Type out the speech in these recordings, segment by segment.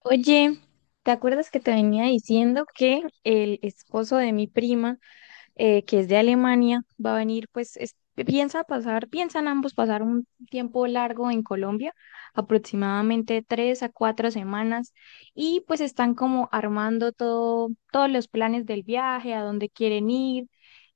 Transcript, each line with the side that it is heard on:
left: Oye, ¿te acuerdas que te venía diciendo que el esposo de mi prima, que es de Alemania, va a venir, pues piensa pasar, piensan ambos pasar un tiempo largo en Colombia, aproximadamente tres a cuatro semanas, y pues están como armando todo, todos los planes del viaje, a dónde quieren ir,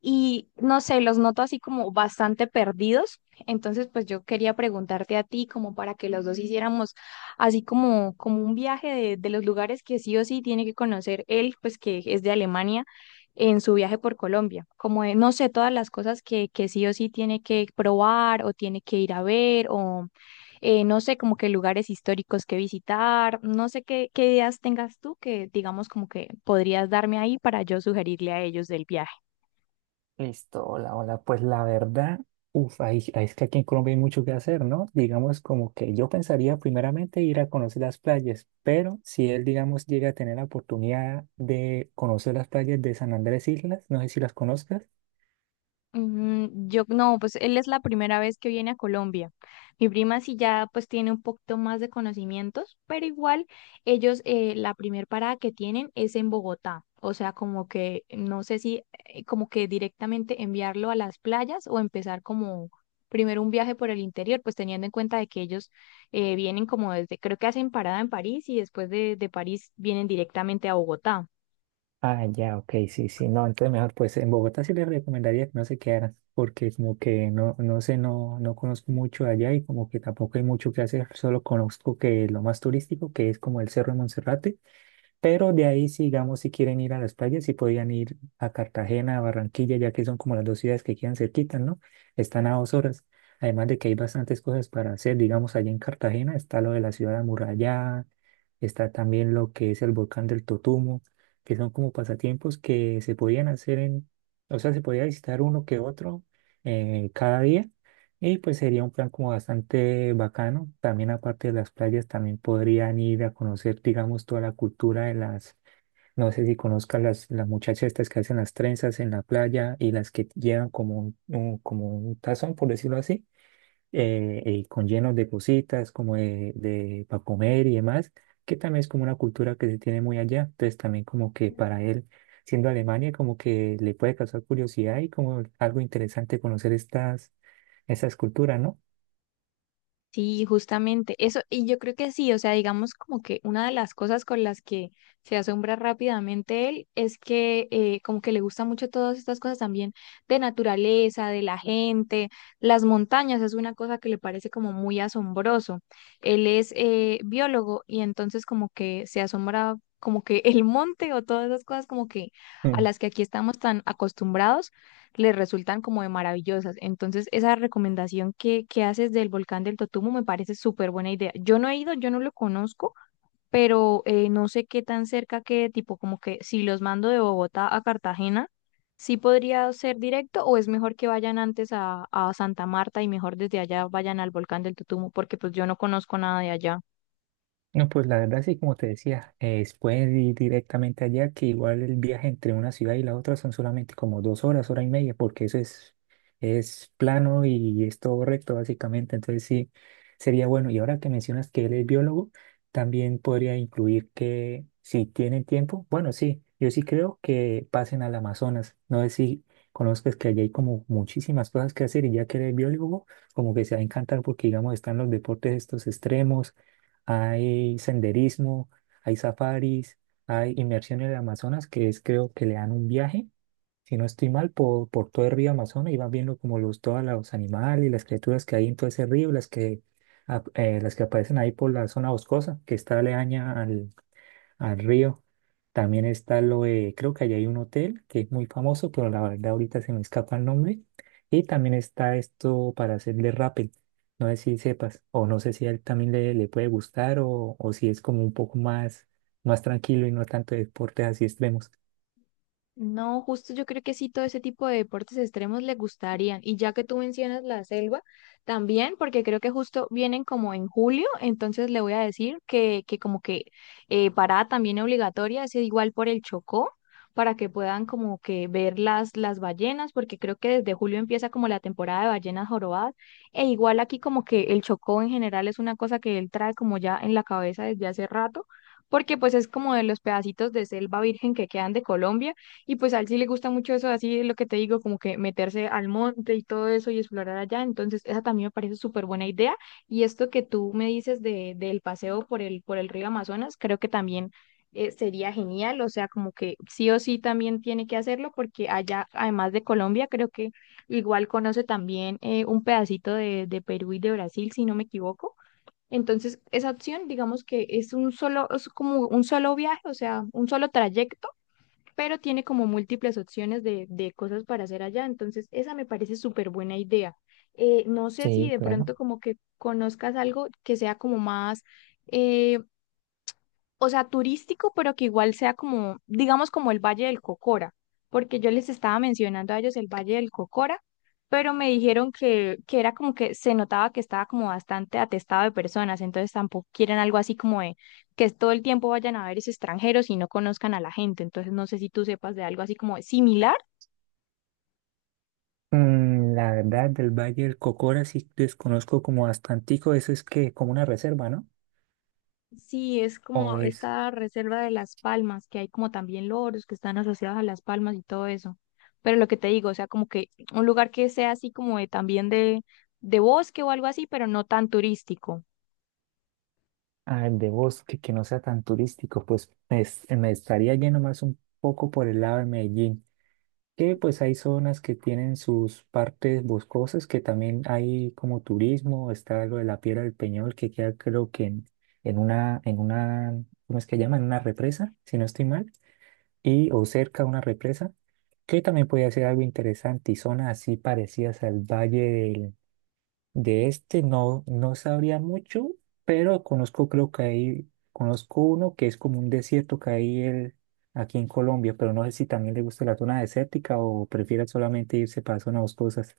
left: y no sé, los noto así como bastante perdidos? Entonces, pues yo quería preguntarte a ti como para que los dos hiciéramos así como, como un viaje de los lugares que sí o sí tiene que conocer él, pues que es de Alemania, en su viaje por Colombia. Como de, no sé, todas las cosas que sí o sí tiene que probar o tiene que ir a ver o no sé, como que lugares históricos que visitar. No sé qué ideas tengas tú que digamos como que podrías darme ahí para yo sugerirle a ellos del viaje.
right: Listo, hola, hola. Pues la verdad, ahí es que aquí en Colombia hay mucho que hacer, ¿no? Digamos como que yo pensaría primeramente ir a conocer las playas, pero si él, digamos, llega a tener la oportunidad de conocer las playas de San Andrés Islas, no sé si las conozcas.
left: Mm, yo no, pues él es la primera vez que viene a Colombia. Mi prima sí ya pues tiene un poquito más de conocimientos, pero igual ellos la primer parada que tienen es en Bogotá. O sea, como que no sé si como que directamente enviarlo a las playas o empezar como primero un viaje por el interior, pues teniendo en cuenta de que ellos vienen como desde, creo que hacen parada en París y después de París vienen directamente a Bogotá.
right: Ah, ya, ok, sí, sí, no, entonces mejor, pues en Bogotá sí les recomendaría que no se quedaran, porque como que no, no sé, no, no conozco mucho allá y como que tampoco hay mucho que hacer, solo conozco que lo más turístico, que es como el Cerro de Monserrate. Pero de ahí, sigamos, si quieren ir a las playas, si podían ir a Cartagena, a Barranquilla, ya que son como las dos ciudades que quedan cerquitas, ¿no? Están a dos horas. Además de que hay bastantes cosas para hacer, digamos, allá en Cartagena está lo de la ciudad amurallada, está también lo que es el volcán del Totumo, que son como pasatiempos que se podían hacer en, o sea, se podía visitar uno que otro cada día y pues sería un plan como bastante bacano. También aparte de las playas, también podrían ir a conocer, digamos, toda la cultura de las, no sé si conozcas las muchachas estas que hacen las trenzas en la playa y las que llevan como como un tazón, por decirlo así, con llenos de cositas, como de para comer y demás, que también es como una cultura que se tiene muy allá. Entonces también como que para él, siendo Alemania, como que le puede causar curiosidad y como algo interesante conocer estas culturas, ¿no?
left: Sí, justamente eso, y yo creo que sí, o sea, digamos como que una de las cosas con las que se asombra rápidamente él es que como que le gusta mucho todas estas cosas también de naturaleza, de la gente, las montañas es una cosa que le parece como muy asombroso. Él es biólogo y entonces como que se asombra como que el monte o todas esas cosas como que a
right: Mm.
left: las que aquí estamos tan acostumbrados les resultan como de maravillosas. Entonces, esa recomendación que haces del volcán del Totumo me parece súper buena idea. Yo no he ido, yo no lo conozco, pero no sé qué tan cerca que, tipo, como que si los mando de Bogotá a Cartagena, sí podría ser directo o es mejor que vayan antes a Santa Marta y mejor desde allá vayan al volcán del Totumo, porque pues yo no conozco nada de allá.
right: No, pues la verdad sí, como te decía, puedes ir directamente allá, que igual el viaje entre una ciudad y la otra son solamente como dos horas, hora y media, porque eso es plano y es todo recto básicamente, entonces sí, sería bueno. Y ahora que mencionas que él es biólogo, también podría incluir que si tienen tiempo, bueno, sí, yo sí creo que pasen al Amazonas, no sé si conozcas que allá hay como muchísimas cosas que hacer y ya que eres biólogo, como que se va a encantar porque digamos están los deportes estos extremos, hay senderismo, hay safaris, hay inmersión en el Amazonas, que es creo que le dan un viaje, si no estoy mal, por todo el río Amazonas y van viendo como los, todos los animales y las criaturas que hay en todo ese río, las que, las que aparecen ahí por la zona boscosa, que está aledaña al río. También está lo de, creo que allá hay un hotel que es muy famoso, pero la verdad ahorita se me escapa el nombre. Y también está esto para hacerle rappel. No sé si sepas, o no sé si a él también le puede gustar, o si es como un poco más, más tranquilo y no tanto de deportes así extremos.
left: No, justo yo creo que sí, todo ese tipo de deportes extremos le gustarían. Y ya que tú mencionas la selva, también, porque creo que justo vienen como en julio, entonces le voy a decir que como que parada también obligatoria, es igual por el Chocó, para que puedan como que ver las ballenas, porque creo que desde julio empieza como la temporada de ballenas jorobadas. E igual aquí como que el Chocó en general es una cosa que él trae como ya en la cabeza desde hace rato, porque pues es como de los pedacitos de selva virgen que quedan de Colombia y pues a él sí le gusta mucho eso, así es lo que te digo, como que meterse al monte y todo eso y explorar allá. Entonces, esa también me parece súper buena idea. Y esto que tú me dices de, del paseo por el río Amazonas, creo que también sería genial. O sea, como que sí o sí también tiene que hacerlo porque allá, además de Colombia, creo que igual conoce también un pedacito de Perú y de Brasil, si no me equivoco. Entonces, esa opción, digamos que es un solo, es como un solo viaje, o sea, un solo trayecto, pero tiene como múltiples opciones de cosas para hacer allá. Entonces, esa me parece súper buena idea. No sé si
right: Sí,
left: de
right: claro.
left: pronto como que conozcas algo que sea como más eh, o sea, turístico, pero que igual sea como, digamos, como el Valle del Cocora, porque yo les estaba mencionando a ellos el Valle del Cocora, pero me dijeron que era como que se notaba que estaba como bastante atestado de personas, entonces tampoco quieren algo así como de que todo el tiempo vayan a ver esos extranjeros y no conozcan a la gente, entonces no sé si tú sepas de algo así como similar.
right: Mm, la verdad, del Valle del Cocora sí desconozco como bastantico, eso es que como una reserva, ¿no?
left: Sí, es
right: O
left: como
right: es
left: esta reserva de las palmas, que hay como también loros que están asociados a las palmas y todo eso. Pero lo que te digo, o sea, como que un lugar que sea así como de, también de bosque o algo así, pero no tan turístico.
right: ah, de bosque que no sea tan turístico, pues es- me estaría yendo más un poco por el lado de Medellín, que pues hay zonas que tienen sus partes boscosas, que también hay como turismo, está lo de la Piedra del Peñol, que queda creo que en, en una, ¿cómo es que llama? En una represa, si no estoy mal, y o cerca de una represa, que también podría ser algo interesante, y zonas así parecidas al Valle de este no, no sabría mucho, pero conozco, creo que hay, conozco uno que es como un desierto que hay el- aquí en Colombia, pero no sé si también le gusta la zona desértica o prefiera solamente irse para zonas boscosas.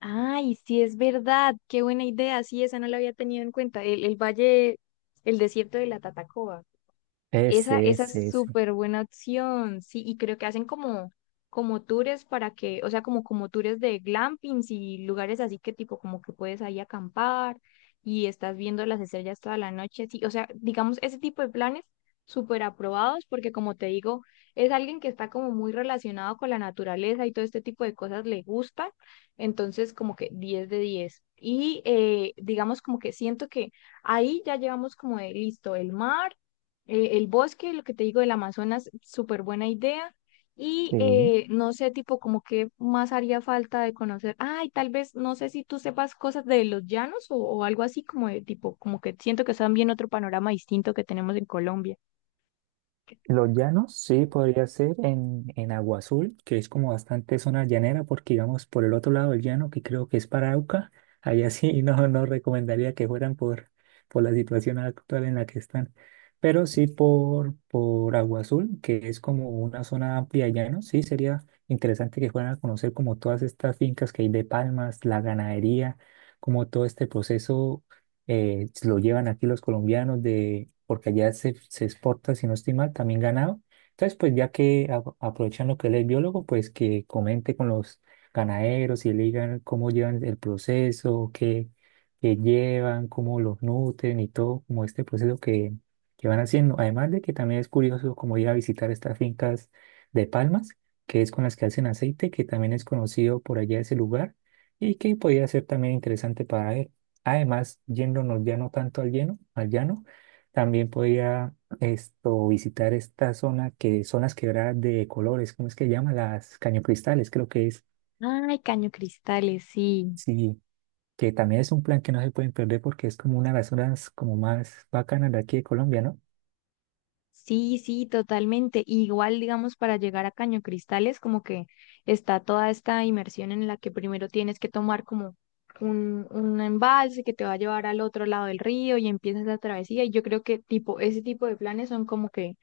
left: Ay, sí, es verdad, qué buena idea, sí, esa no la había tenido en cuenta, el valle, el desierto de la Tatacoa. Esa,
right: Ese,
left: esa es
right: ese, ese.
left: súper buena opción, sí, y creo que hacen como, como tours para que, o sea, como, como tours de glampings y lugares así que tipo como que puedes ahí acampar y estás viendo las estrellas toda la noche, sí, o sea, digamos, ese tipo de planes súper aprobados porque como te digo, es alguien que está como muy relacionado con la naturaleza y todo este tipo de cosas le gusta, entonces como que 10 de 10. Y digamos como que siento que ahí ya llevamos como de listo el mar, el bosque, lo que te digo del Amazonas, súper buena idea. Y
right: Sí.
left: no sé, tipo, como qué más haría falta de conocer. Ay, tal vez, no sé si tú sepas cosas de los llanos o algo así, como de tipo, como que siento que es también otro panorama distinto que tenemos en Colombia.
right: Los llanos, sí, podría ser en Agua Azul, que es como bastante zona llanera, porque digamos por el otro lado del llano, que creo que es Parauca, allá sí no, no recomendaría que fueran por la situación actual en la que están, pero sí por Agua Azul, que es como una zona amplia de llano, sí sería interesante que fueran a conocer como todas estas fincas que hay de palmas, la ganadería, como todo este proceso lo llevan aquí los colombianos de, porque allá se exporta, si no estoy mal, también ganado. Entonces, pues ya que a- aprovechan lo que él es biólogo, pues que comente con los ganaderos y le digan cómo llevan el proceso, qué, qué llevan, cómo los nutren y todo, como este proceso que van haciendo. Además de que también es curioso como ir a visitar estas fincas de palmas, que es con las que hacen aceite, que también es conocido por allá ese lugar y que podría ser también interesante para él. Además, yéndonos ya no tanto al lleno, al llano, también podía esto, visitar esta zona que son las quebradas de colores, ¿cómo es que llama? Las cañocristales, creo que es.
left: Ay, Caño Cristales, sí.
right: Sí, que también es un plan que no se pueden perder porque es como una de las zonas como más bacanas de aquí de Colombia, ¿no?
left: Sí, sí, totalmente. Igual, digamos, para llegar a Caño Cristales, como que está toda esta inmersión en la que primero tienes que tomar como un embalse que te va a llevar al otro lado del río y empiezas la travesía. Y yo creo que tipo, ese tipo de planes son como que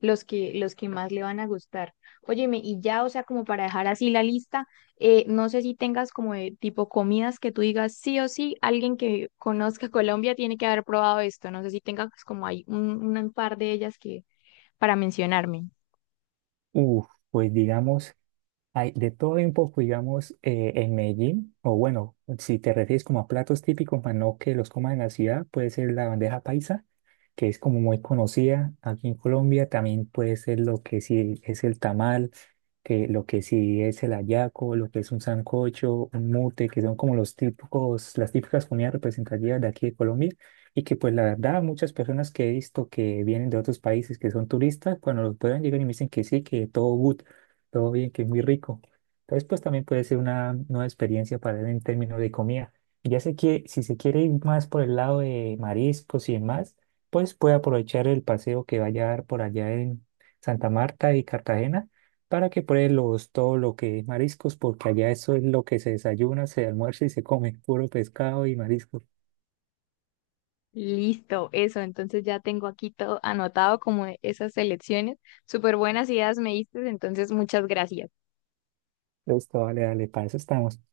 left: los que más le van a gustar. Óyeme, y ya, o sea, como para dejar así la lista. No sé si tengas como de tipo comidas que tú digas sí o sí, alguien que conozca Colombia tiene que haber probado esto. No sé si tengas como hay un par de ellas que para mencionarme.
right: Uf, pues digamos hay de todo un poco, digamos, en Medellín, o bueno, si te refieres como a platos típicos, para no que los coman en la ciudad, puede ser la bandeja paisa, que es como muy conocida aquí en Colombia, también puede ser lo que sí es el tamal, que lo que sí es el hallaco, lo que es un sancocho, un mute, que son como los típicos, las típicas comidas representativas de aquí de Colombia, y que pues la verdad muchas personas que he visto que vienen de otros países, que son turistas, cuando los prueban llegan y me dicen que sí, que todo good, todo bien, que es muy rico. Entonces, pues también puede ser una nueva experiencia para él en términos de comida. Y ya sé que si se quiere ir más por el lado de mariscos y demás, pues puede aprovechar el paseo que vaya a dar por allá en Santa Marta y Cartagena para que pruebe los, todo lo que es mariscos, porque allá eso es lo que se desayuna, se almuerza y se come, puro pescado y mariscos.
left: Listo, eso. Entonces ya tengo aquí todo anotado como de esas selecciones. Súper buenas ideas me diste, entonces muchas gracias.
right: Listo, vale, dale, para eso estamos.